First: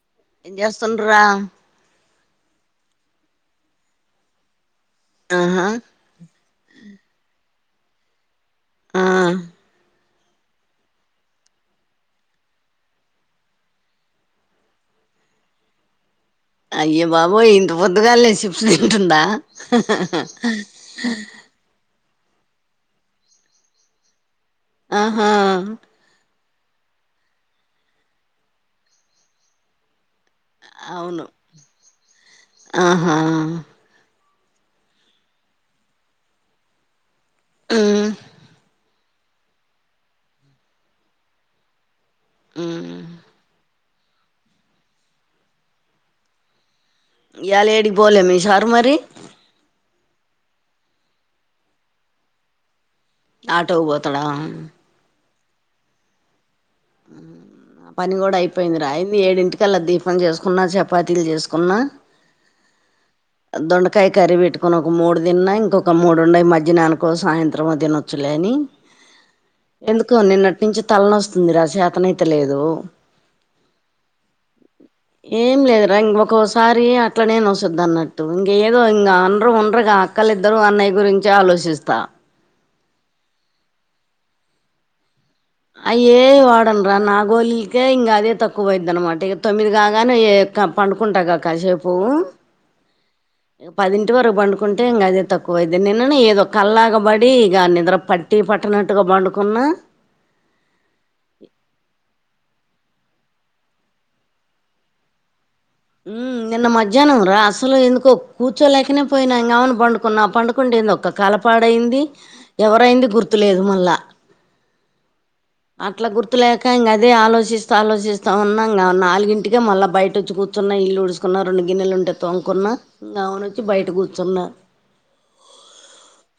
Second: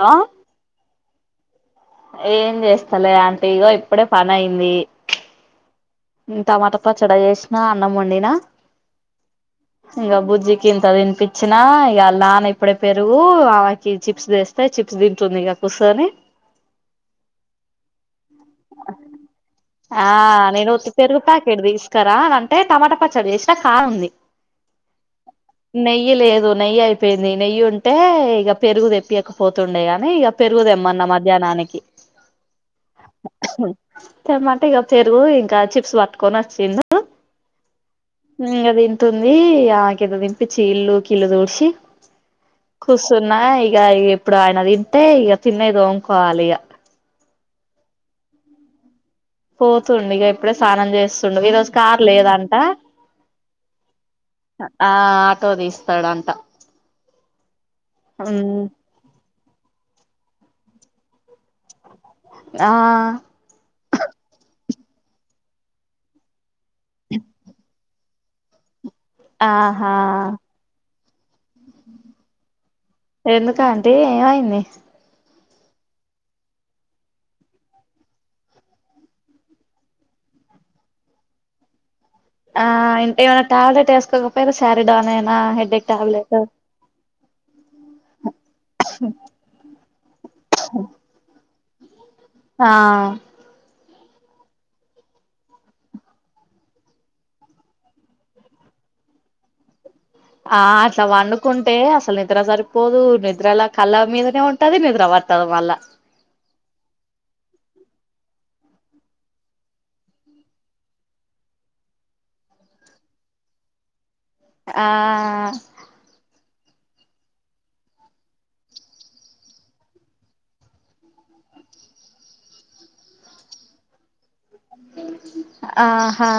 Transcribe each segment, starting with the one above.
Hello ఏం చేస్తుండ్రా ఏం చేస్తలే అంటీ ఇగో ఇప్పుడే పనైంది ఆహా హు టమాట పచ్చడ, చేసిన అన్నం వండినా ఆ ఇంక బుజ్జికి ఇంత తినిపిచ్చిన ఇగ నాన్న ఇప్పుడే పెరుగు ఆమెకి చిప్స్ తెస్తే చిప్స్ దింటుందిగా కూసోని అయ్య బాబోయ్ ఇంత పొద్దుగాల్ లేస్ చిప్స్ తింటుందా ఆ నేను ఉత్తి పెరుగు ప్యాకెట్ తీస్కరా అంటే టమాటా పచ్చడి చేసినా కానుంది ఆహా నెయైపేమ్డి నెయ్యుంటే ఇగ పెరుగు తెప్పియకపోతుండే గానీ ఇగ పెరుగుదెమ్మన్నా అవును మధ్యానానికి ఆహా తెమ్మంటే ఇగ పెరుగు ఇంకా చిప్స్ పట్టుకొని వచ్చిండు మ్మ్ ఇంక దీన్ తుందీ ఆ గింత తినిపించి, ఇల్లు ఉకి ఇల్లు తుడిచి మ్మ్ కూసున్న ఇ గ ఇక ఇప్పుడు ఆయన తింటే ఇక తిన్నయ్ తోముకోవాలిగ ఇయాలేడికి పోలే మి సార్ మరి పోతుండిగ ఇప్పుడే సానం చేస్తుండు ఈ రోజు కార్ లేదంట ఆటోక్ బోతాడా ఆ ఆటో తీస్తాడంట ఆ పని కూడా ఉమ్ అయిపోయింది, రా అయింది ఏడింటి కల్లా దీపం చేసుకున్నా చపాతీలు చేసుకున్నా ఆ దొండకాయ్ కర్రీ పెట్టుకొనొక మూడు దిన్నా ఇంకొక మూడుండయి మధ్ ద్యనానికో సాయంత్రం తినొచ్చులే అని ఆహా ఎందుకో నిన్నట్ నుంచి తల్నొస్తుంది రా చేేతనైత లేదు, ఎందుకాంటి ఏమైంది ఏం లేదురా ఇంకొకోసారి అట్లనేే నొస్తుంది అన్నట్టు ఇంక ఏదో ఇంకా అండరు ఉండ్రగా అక్క వాళ్ళిద్దర అన్నయ్య గురించి ఆలోచిస్తా ఆ ఇంకా ఏమైనా టాబ్లెట్ వేసుకోక పోతే శారీ డాన్ అయ్యేం వాడనురా నా గోలీలకే ఇంకా అదే తక్కువయిపోయిది అన్నమాట ఇక తొమ్మిది కాగానే పండుకుంట ఇగ కాసేపు ఆ పది టి వరకు పండుకుంటే ఇంకా అదే తక్కువైది నిన్నను ఏదో కల్లాగబడి ఇక నిద్ర పట్టి పట్టనట్టుగా, వండుకున్న ఆ అట్లా వండుకుంటే అసలు నిద్ర సరి పోదు నిద్రల కళ్ళ మీదనే ఉంటది నిద్ర పటాదు నిన్న మధ్యాహ్నంరా అసలు ఎందుకో కూర్చోలేకనే పోయినా ఇం కామని పండుకున్నా, ఆ పండుకుంటే ఏందో కలపాడైంది ఎవరైంది గుర్తు, లేదు మళ్ళా ఆ నాట్లా గుర్తులే ఇ ఇం అదే ఆలోచిస్తా ఆలోచిస్తా ఉన్నాం, నాలుగింటికి మళ్ళా బయట వచ్చి కూర్చున్న ఇల్లు ఊడుకున్న రెండు, గిన్నెలు ఉంటే తొంకున్న గమున వచ్చి బయట కూర్చున్న ఆహా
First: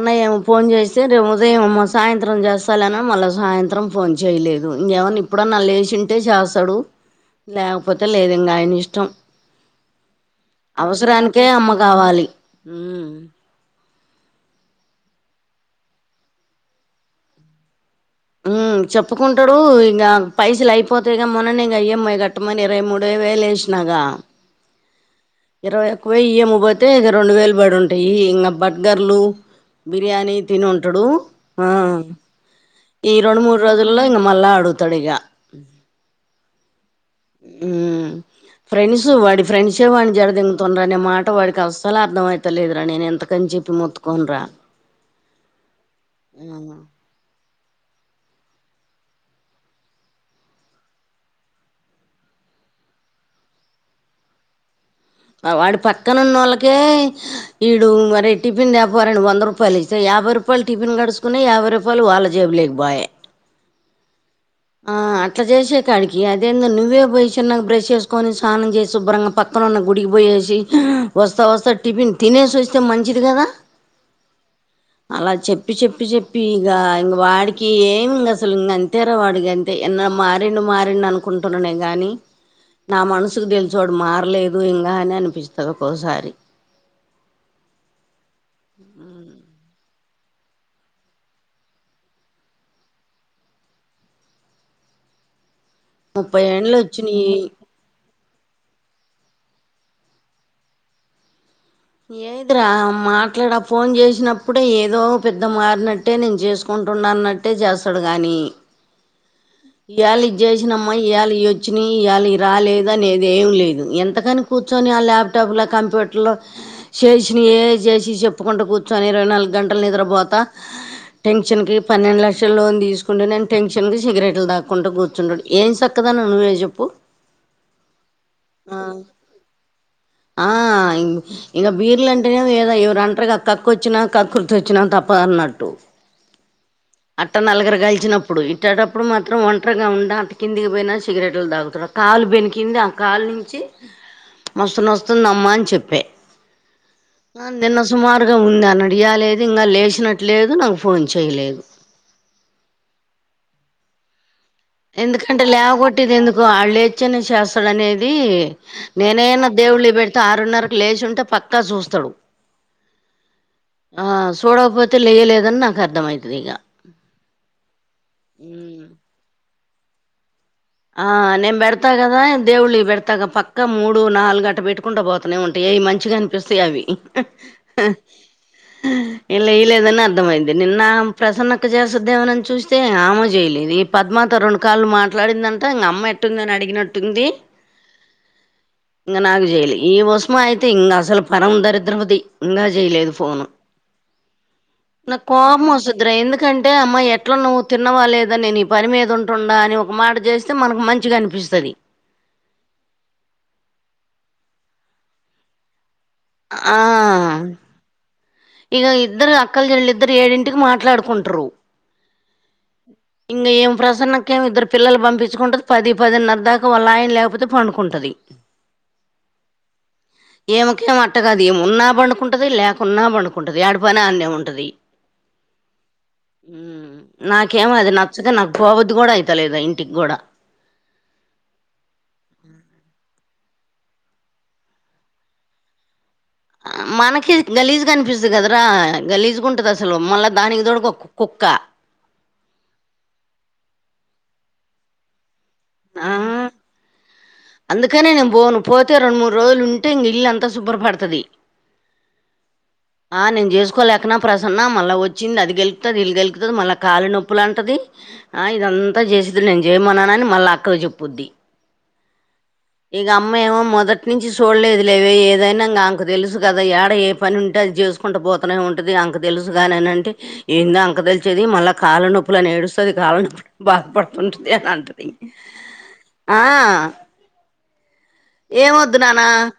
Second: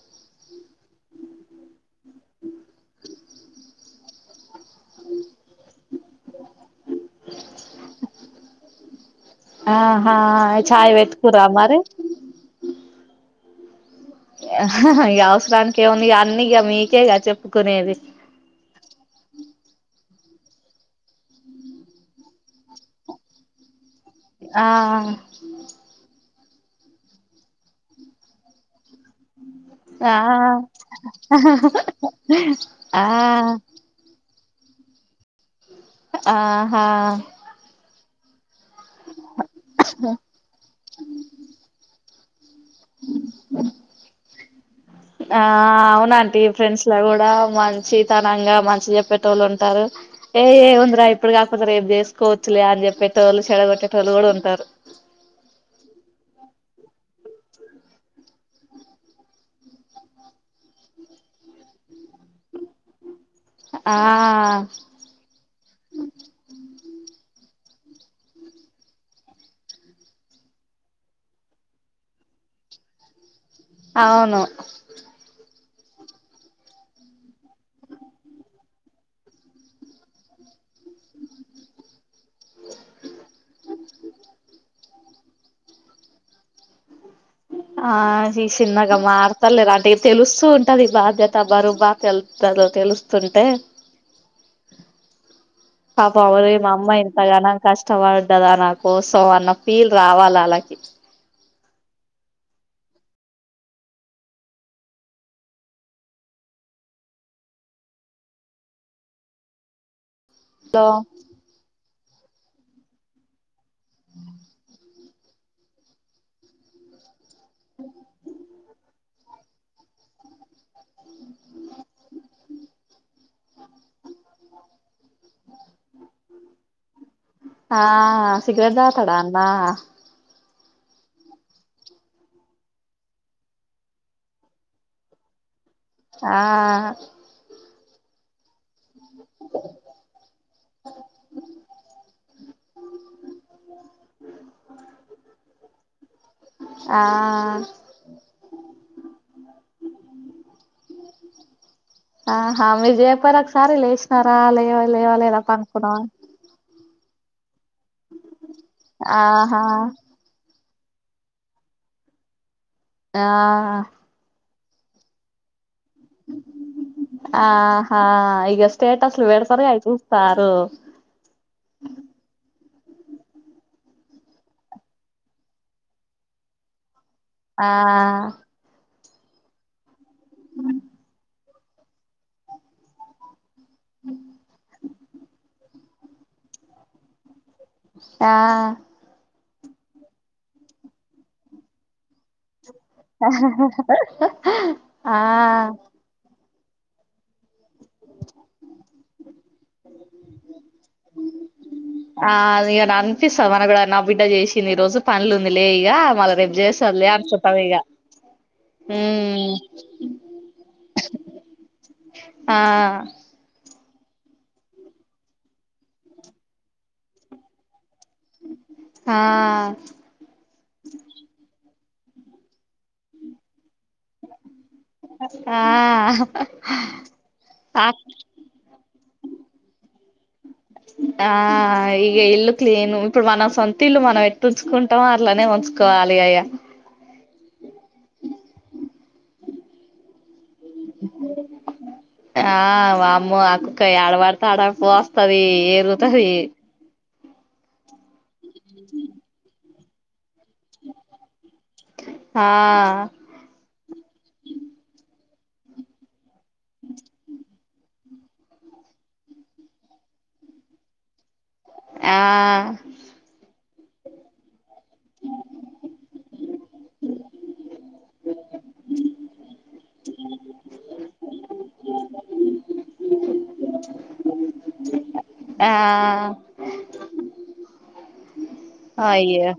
అన్న ఈమె ఫోన్ చేస్తే రేపు ఉదయం సాయంత్రం చేస్తా అన్నది మళ్ళ సాయంత్రం ఫోన్ చేయలేదు ఏమన్నా ఇప్పుడున్నా లేచ్చి ఉంటే చేస్తాడు. లేకపోతే లేదు ఇంకా ఆయన ఇష్టం ఆహా చాయ్ అవసరానికే పెట్టుకురా అమ్మ మరి కావాలి గవసరానికినికివను అన్నిగా మీకేగా చెప్పుకునేది మ్మ్ చెప్పుకుంటాడు ఇంక పైసలు అయిపోతేగా మొన్నని ఇంక ఈఎంఐ కట్టమని ఇరవై మూడు వేలు వేసినాగా ఆ ఇరవై ఒక్క వేయి ఈఎం కి పోతే, ఇక రెండు వేలు పడి ఉంటాయి. ఇంకా బ బర్గర్లు ఆ బిర్యానీ తిని ఉంటాడు. ఆ ఈ రెండు మూడు రోజులల్లో ఇం మళ్ళా అడుగుతాడు, ఇగా ఆహా మ్ ఫ్రెండ్స్ వాడి ఫ్రెండ్స్ వాడిని చెడ దేంగతుండరు, అనే మాట వాడికి అసలే అర్థం మైత, చెత్తలేదురా నేను ఎంతకని చెప్పి మొత్తుకోన రా ఆ అవునంటడి ఫ్రెండ్స్ లా కూడా మంచి తనంగా మంచి చెప్పేట వాళ్ళు ఉంటారు. ఏ ఏముందిరా ఇప్పుడు కాకపోతే రేపు చేసుకోవచ్చు, ఆరు చెప్పేట వాళ్ళు చెడగొట్టేట వాళ్ళు కూడా ఉంటారు వాడి పక్కన ఉన్నోళ్ళకే ఈడు మరి టిఫిన్ దెపోరా అని వంద రూపాయలు ఇస్ యాభై రూపాయలు టిఫిన్ గడుచకునే యాభై రూపాయలు వాళ్ళ జేబు లేకపోయే, ఆ ఆ అట్లా చేసేకాడికి అదేందో నువ్వే పోయి చిన్నగ బ్రష్ చేసుకొని స్నానం చేసి శుభ్రంగా పక్కనన్న గుడికిపోయేసి వస్తా వస్తా టిఫిన్ తినేసి వస్తే మంచిది కదా అవును అలా చెప్పి చెప్పి చెప్పి ఇక ఇంక వాడికి ఏమి ఇ అసలు ఇ అంతేరా వాడికి అంతే ఎన్న మారేండ మారిండు అనుకుంటున్ననే గాని నా మనసుకు దీని చోడు మారలేదు ఇంకా అని అనిపిస్తుంది ఒకసారి ఆ ఈ చిన్నగా మారుతలే అంటే తెలుస్తూ ఉంటది, బాధ్యత బరు బాగా తెలుతురు తెలుస్తుంటే అబ ముప్పై అర ఏండ్లు అమ్మ వచ్చినాయి ఇంతగాాల కష్టవా కదా నా కోసం అన్న ఫీల్ రావాలి అలాకి ఏదురా మాట్లాడ ఫోన్ చేసినప్పుడే ఏదో పెద్ద మారినట్టే నేను చేసుకుంట కుంటున్నాన్నట్టే చేస్తాడు కానీ ఎళ లో చేసినమ్మా ఏళ వచ్చిన ఇయ్యాల రాలేదు అదేం లేదు ఎంతకని ఊర్చుని ఆ లాప్టాప్ ల కంప్యూటర్ లో చేసి ఏ చేసి చెప్పకుండా కూర్చొని ఇరవై నాలుగు గంటలు నిద్రపోత టెన్షన్ క పన్నెండు లక్షల లోన్ తీసుకుంట నే టెన్షన్ సిగరెట్లు దాక్కుంటూ కూర్చుంటాడు. ఏం చక్కదాని నువ్వే చెప్పు. ఆ సిగరెట్ తాగుతాడా అన్న? ఇంక బీర్లు అంటేనే ఏదో ఎవరుంటారు కక్క వచ్చినా కక్కుర్తి వచ్చినా తప్ప అన్నట్టు ఆ వచ్చినప్పుడు ఇట్టప్ అప్పుడు మాత్రం ఒంటరిగా ఉండ అంత కిందికి పోయినా సిగరెట్లు తాగుతాడు కాలు బెణికింది. ఆ కాలు నుంచి వస్తున్న. వస్తున్నా అమ్మా అని చెప్పే ఆ ఇ ఉంది అని అడిగాలేదు ఇంకా లేచినట్లేదు నాకు ఫోన్ చేయలేదు. ఆ మీరు చేయకపోయారా ఒకసారి లేచినాక ఎందుకంటే లేవ కొట్టిది ఎందుకు ఆళ్లే అ చేస్తాడునేది నేనైనా ఆహా దేవుళ్ళి పెడితే ఆరున్నర లేచుంటే పక్కా చూస్తాడు. ఆ ఆ చూడకపోతే లేయలేదని అర్థమవుతది ఆహా? ఇక స్టేటస్లు పెడతారు గవి చూస్తా. ఆ నే పెడతాగదా దేవుళ్ళ వి. పెడతాగా పక్క మూడు నాలుగు అట పెట్టుకుంటా పోతనే ఉంటాయి అవి మంచిగా అనిపిస్తాయి అవి. ఆ ఇలా ఇ లేదని అర్థమయింది నిన్న నా ప్రసన్న ఇ చేసద్దేమని చూస్తే ఆమె చేయలేదు. ఈ పద్మావతి రెండు కాళ్లు మాట్లాడిందంట. ఇంగ అమ్మా ఎట్లుందని అడిగినట్టుంది. ఆ చేయ ఈ ఉసుమా అయితే ఇం అసలు పరం దరిద్రం ది ఇంకా ఆ నాకు కోపం వస్తుంది. అంటే అమ్మా ఎట్లా నువ్వు తిన్నవాలేదని, నేను ఈ పని మీద అంటుండ అని ఒక మాట చేసి అ మనకు మంచిగా అనిపిస్తాది. ఆ ఇక అనిపిస్తంది మన కూడా నా బిడ్డ చేసింది. ఈ రోజు పనులు ఉంది లే ఇక మళ్ళా రేపు చేస్తారు లే అర్సతారిగా ఇక ఇద్దరు అక్కల చెల్ళ ఇద్దరు ఏడింటికి మాట్లాడుకుంటారు. ఆ ఇంగ ఏం ప్రసన్నకేం ఇద్దరు పిల్లలు పంపించుకుంటది. పది పదిన్నర దాకా వాళ్ళు ఆయన లేకపోతే పండుకుంటాది. ఆ ఈ మెకేమో అట్ట కాదు ఉన్నా పడుకుంటది లేకున్నా పడుకుంటది ఏడ పని ఆడే ఉంటది. ఆ నాకేమో ఆ అది నచ్చక నాకు పోవద్దు కూడా అయితలేదు ఇంటికి. గూడ ఆ ఈగ ఇల్లు క్లీన్ ఇప్పుడు మన సొంతిల్లు మనం ఎట్టు ఉంచుకుంటామో అట్లనే ఉంచుకోవాలి. అయ్యా మనకి గలీజ్ కనిపిస్తుంది కదరా. గలీజు ఉంటది అసలు మళ్ళా దానికి తోడుగా ఒక కుక్క ఆ వామ్మో అక్కయాడ తడ పో పోస్తాది ఆ ఎరుగుతాది. అందుకనే నేను పోను పోతే రెండు మూడు రోజులు ఉంటే ఇంక ఇల్ అంతా శుభ్రపడతాది. ఆ ఆ నేను చేసుకోలేకనా ప్రసన్న మళ్ళా వచ్చింది అది గెలుకుతాది ఇది గెలుకుతాది. మళ్ళా కాళ్ల నొప్పులు అంటది. ఆ ఇదంతా చేస్తి నేను చేయమన్నాన అని మళ్ళా అక్కకి చెప్పుద్ది. ఆ ఇక అమ్మ మొత్తం మొదటి నుంచి చూడలేదు లేవే ఏదైనా ఆమెకు తెలుసు కదా యాడ ఏ పని ఉంటే అది చేసుకుంటూ పోతనే ఉంటది. నాకు తెలుసుగానని అంటే ఏంద అంక తెలిసేది మళ్ళా కాళ నొప్పులా నేడుస్తుంది కాళ్ నొప్పి బా పడుతుంటుంది అనంటది ఆ ఏం వొద్దు నాన్న అయ్యో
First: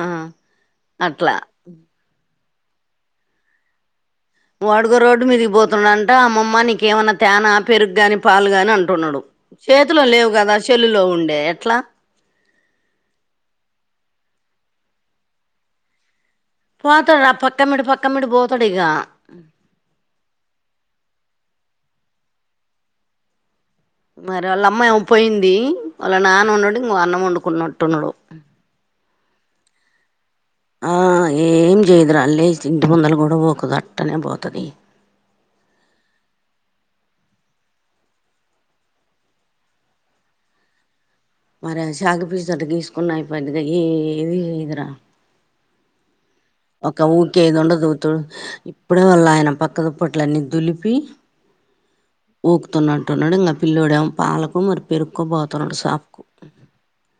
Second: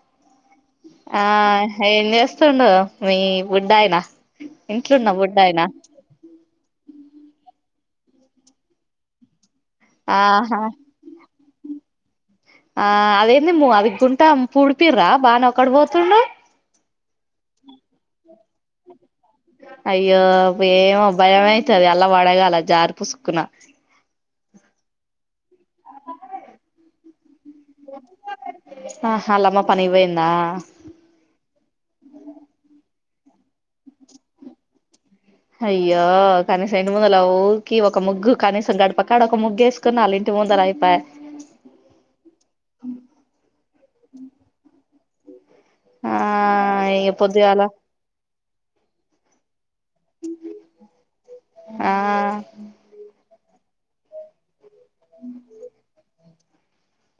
ఆ ఆ అట్లా ఏం చేస్తుండు మీ బుడ్డయినా వాడుగో రోడ్డు మీదిగి పోతుండంట అమ్మమ్మ నీకేమైన్నా తేన పెరుగగాని పాలు గాని అంటున్నాడు చేతిలో లేవు కదా ఆహా సెల్లులో ఉండే ఎట్లా ఆ అదేంది అది గుంటా పుడిపిర్రా బాగానే ఒక్కడే పోతుండు పోతుండు ఆ పక్ అయ్యో ఏమో భయమై మళ్ళ పడగల జారి పుసుకున మరి వాళ్ళ అమ్మ ఏమో పోయింది వాళ్ళ నాన్న ఉన్నాడు ఇంగో అన్నం వండుకున్నట్టున్నాడు ఆహా ఆళ్ళమ్మ పనికి పోయిందా ఆ ఏం చేయదుర లేచి ఇంటి ముందల కూడా ఊకదు అట్టనే పోతది అయ్యో కనీసం ఇంటి ముందలకి ఊకి ఒక ముగ్గు కనీసం గడప కదా ఒక ముగ్గు వేసుకున్నా ఆళ్ళ ఇంటి తొందర అయిపాయి మరే సాకుపీసు తో అట గీసుకున్న అయిపొద్ది కదా ఏమి లేదు రా ఆ ఒక ఇగ పొద్దుగాల ఊకేదుండదు ఇప్పుడే వాల్ల ఆయన పక్కదుప్పట్లన్నీ దులిపి ఆ ఊకుతున్నట్టున్నాడు ఇంకా పిల్లుడు ఏమో పాలకు మరి పెరుక్కో పోతున్నాడు షాపుకు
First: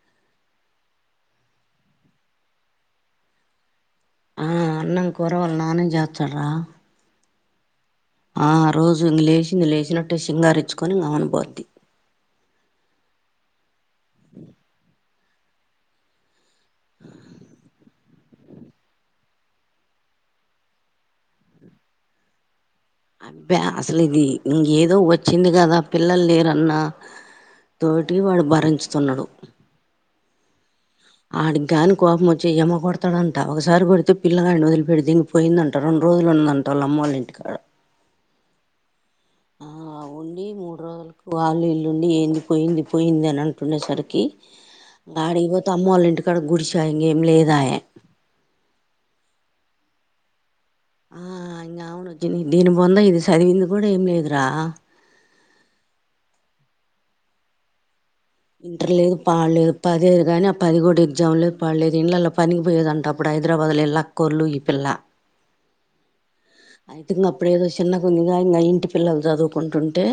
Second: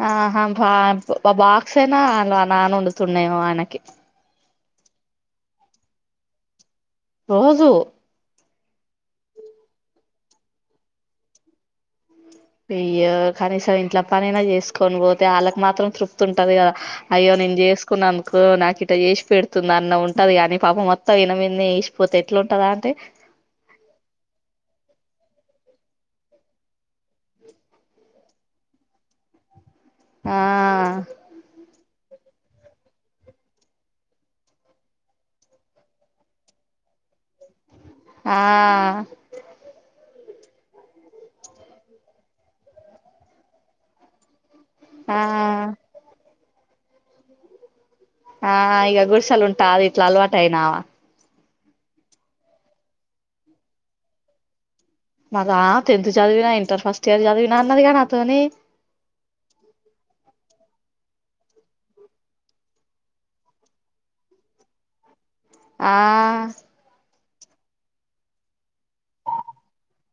ఆహా బ బాక్స్ అయినా నాన వండుతున్నడెమో ఆయనకి ఆ అన్నం కూర వాళ్ళ నాన్నే చేస్తాడు రా రోజు ఆ రోజు ఇంగ లేచింది లేచినట్టే సింగారి ఇచ్చుకొని గమ్మున పోద్ది అయ్యో కనీసం ఇంట్లో పనైనా చేసుకొని పోతు అతే వాళ్ళకు మాత్రం తృప్తి ఉంటది కదా అయ్యో నేను చేసుకున్నందుకు నాకు ఇట చేసి పెడుతుంది అన్నం ఉంటది కానీ పాపం మొత్తం ఈనమేదనే ఏసిపోతే ఎట్లా ఉంటది అబ్బా అసలు ఇది ఇంగేదో వచ్ వచ్చింది కదా పిల్లలు లేరన్న తోటి వాడు భరించుతున్నాడు ఆ ఆడిగానీ ! ! ! ! ! ! ! ! ! ! అమ్మోలింటి కాడ ఆ ఉండి మూడు రోజులకు వాళ్లు ఇల్లుండి ఏంది పోయింది పోయింది అని అంటునేసరికి ఆ ఆడిగిపోతే అమ్మోళ్ళ ఇంటికాడ గుడిస ఇంకేం లేదాయే ఆ ఇగ గుడ్సల్ ఉంటాది ఇట్ల అల్వాట అయినామా ఆ ఇంగ అవును దీని బొంద ఇది చదివింది కూడా ఏం లేదురా మరి ఆ టెన్త్ చదివిన ఇంటర్ ఫస్ట్ ఇయర్ చదివినా అన్నది కదా నాతో ఇంటర్ లేదు పాడులేదు పదిదు గాని ఆ పది కూడా ఎగ్జామ్ లేదు పాడులేదు ఇండ్లలో పనికిపోయేదంట అప్పుడు హైదరాబాద్లో వాళ్ళ అక్కోలు ఈ పిల్ల ఆ అయితే ఇంక అప్పుడు ఏదో చిన్న కొన్నిగా ఇంకా ఇంటి పిల్లలు చదువుకుంటుంటే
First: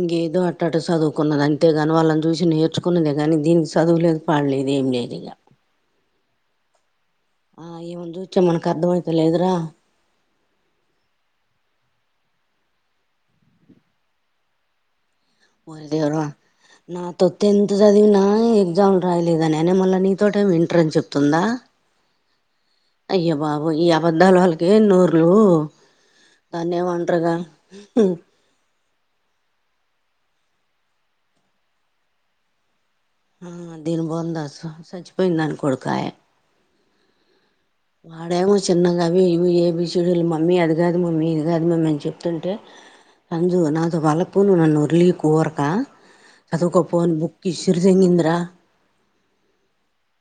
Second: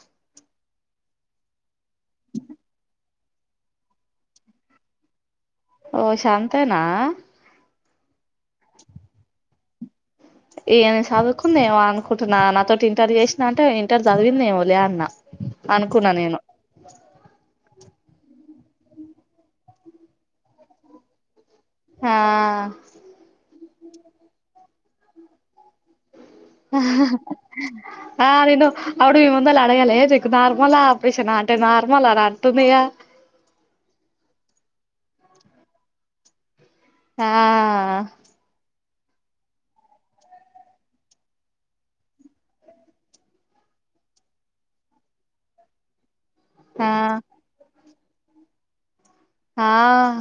ఇంకేదో అట్టట చదువుకున్నది అంతేగాని వాళ్ళని చూసి నేర్చుకున్నదే గానీ దీనికి చదువవులేదు పాడులేదు. ఏం లేదు ఇగ ఓసి అంతేనా ఆ ఈమని చూత్తే మనకు అర్థమైత లేదురా ఈమా చదువుకుందేమో అనుకుంటున్నా నాతోటి ఇంటర్ చేసినా అంటే ఇంటర్ చదివిందేమో లే అన్నా ఓరి అనుకున్నా దేవుడా నేను నాతో టెన్త్ చదివిన గ్జామ్ రాయలేదా నేనే మళ్ళీ నీతోట ఏమి వింటర్ అని చెప్తుందా ఆ అయ్యోబాబోయి ఈ అబద్ధాల్ వాళ్ళకి ఏం నోర్లు దాన్ని ఏమంటారుగా ఆ నేను అవుడు మీ ముందలు అడగాలే చెక్కు నార్మలా ఆపరేషన్ ఆ అంటే నార్మల్ అలా అంటుందిగా ఆ దీని బొంద సచ్చిపోయిన దాన్ కొడుకాయే ఆ అడేమో ష్ చిన్నగా అవి ఇవి ఏబీషిడుల్ మమ్మీ అది కాదు మమ్మీ ఇది కాదు మమ్మీ అన్ చెప్తుంటే అంజూ నాతో పాలపూ నువ్ నన్ను ఒర్లీకు ఊర్కా అదోక ఆ ఫోన్ బుక్ ఇషూర్! ! ! ! ! ! ! ! ! ! రా ఆహ్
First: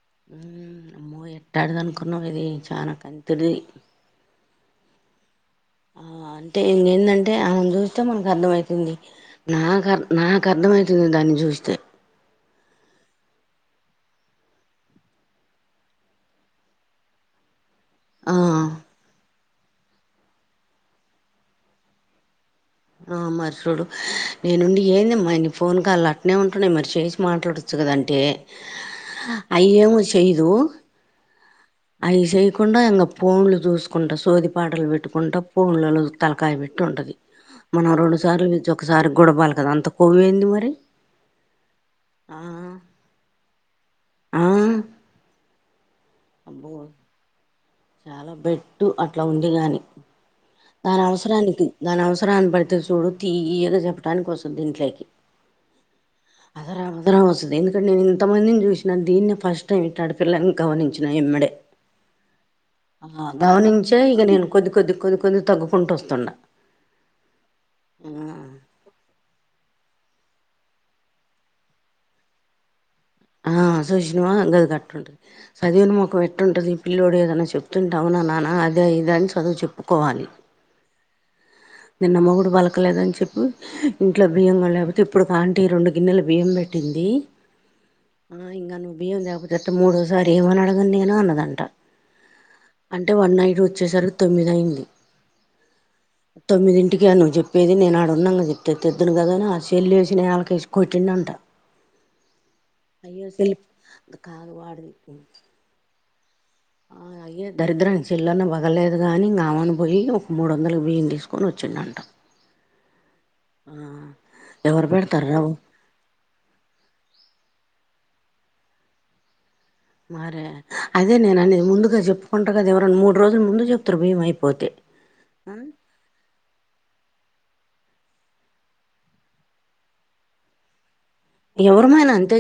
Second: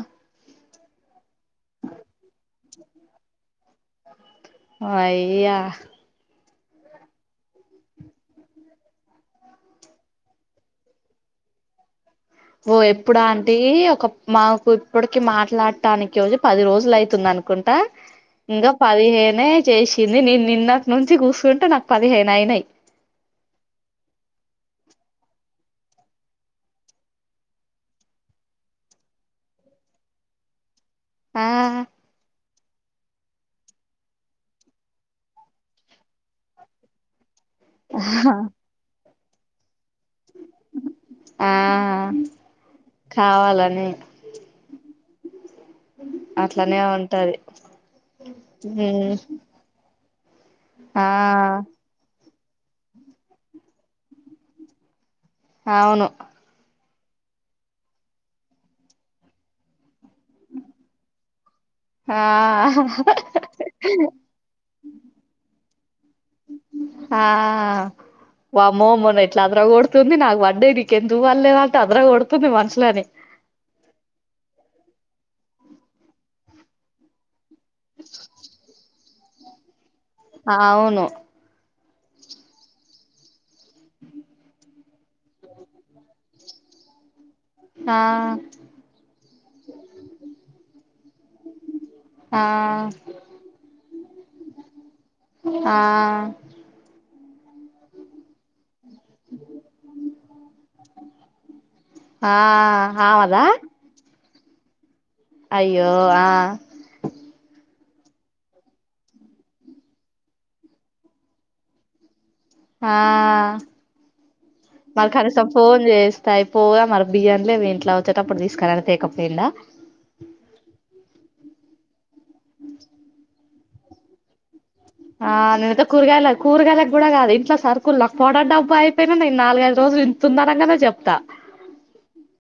అమ్మో ఎట్టాంటిది అనుకున్నావ్ ఇది చానా కంతిర్ది అయ్య ఆ అంటే ఇంగ్ ఎందంటే ఆమెను చూస్తే మనక్ అర్థమయితుంది నాక్ అర్ధ్ నాక్ అర్థమైతుంది దాన్ని చూస్తే వో ఎప్పుడ్ అంటి ఒక మాకు ఇప్పడ్కి మాట్లాడటానికి పది రోజులైతుంద్ అనుకుంటా ఆ ఇంగా పదిహేనే చేసింది నేన్ నిన్నటి నుంచి కూసంటే నాక్ పదిహేనైనయ్ ఆ మర్ చూడు నేనుండి ఏంద్మాయి నీ ఫోన్ కాళ్ళు అట్నే ఉంటున్నాయ్ మరి చేసి మాట్లాడుచ్చు గదంటే అయేమో చెయ్దు ఆ కుండా ఇంకా పోన్లు చూసుకుంటా సోది పాటలు పెట్టుకుంట పూనులలో తలకాయ వేట్టి ఉంటది మనం రోండు సార్లు పిల్చి ఒకసారికి గూడ పలకదు అంతక్ కోవెంది మరి ఆ ఆ కావాలని ఆ అబ్బో అట్లానే ఉంటది చాలా బెట్టు ఉమ్ అట్లా ఉండి గాని దాని ఆ అవసరానికి దాని అవసరాని బట్టి చూడు తీయగా చెప్పడానికి ఓస్తది ఇంట్లోకి అవును దరం వస్తది ఎందుకంటే నేను ఇంతమందిని చూసినా దీన్నే ఫస్ట్ టైం ఇట్ టడ్పిల్లన్ గమనించిన ఇమ్మడే ఆ ఆ గమనించే ఇగా నేన్ కొద్ది కొద్ది కొద్కు ఆ వామ్మో మోన ఎట్ల్ ట్లద్ర కొడుతుంది నాకు పడ్డాయి నీకు ఎందుకు పళ్లే దంటంది అదర కొడుతుంది మనుషులని ఆ సుశీనవ గది గట్టుంటది సదివిన మొకం ఎట్టుంటది పిల్లోడ్ ఏదన్నా చెప్ తుంటావ్ అవున నాన్న అద ఇద అని చదువు చెప్ అవును నిన్న మొగుడు పలకలేదని చెప్పి ఇంట్లో బియ్యం గూడలే తీప్పుడు కాంటి రోండు గిన్నెల బియ్యం పెట్టింది ఆ ఇంగ నువ్వు బియ్యం తే పోతే ఎట్ట మూడోసారి ఎం అని అడగాను అన్నదన్ ఆ అంటే వన్ నైట్ వచ్చేసరికి తొమ్మిదైంది ఆ ఇంటికే నువ్ చెప్పేది నే ఆడ ఉన్నాంగ చెప్ తే తేద్దను కదా అని ఆ సేల్ ఏసి నేలాకేసి కొట్టిండ్ అంట ఆ అమాద కాదు వాడిది ఓ ఆ అయ్యే దరిద్రానికి సేల్లన్న పగలేదుగా అనీ ఇంగ్ ఆమెను పోయి ఒక మూడు వందలు బియ్యం తీసుకొని ఒచ్చిండ్ అంట ఆహ్ ఎవరు నాక్ పెడతార్రా కనీసం ఫోన్ చేస్తే అయిపోగా మరి బియ్యంలేవ్ ఇంట్ల్ ట్ల ఓచ్చేటప్పుడు తీసుకురా తేకపోయిండా మరే అదే నేను అనేది ముందుగా చెప్పుకుంటారు కదా ఎవరనా మూడ్ రోజుల్ ముందు చెప్తారు బియ్యం అయిపోతే ఆ నేను ఐతే కూర్గాయల కూర్గాయలకి కూడా కాదు ఇది ఇట్లా సరుకులు లా పొడర్ డబ్బా అయిపోయినా నేను నగైదు రోజలు ఇంతున్నగానే చెప్తా ఎవరుమైనా అంతే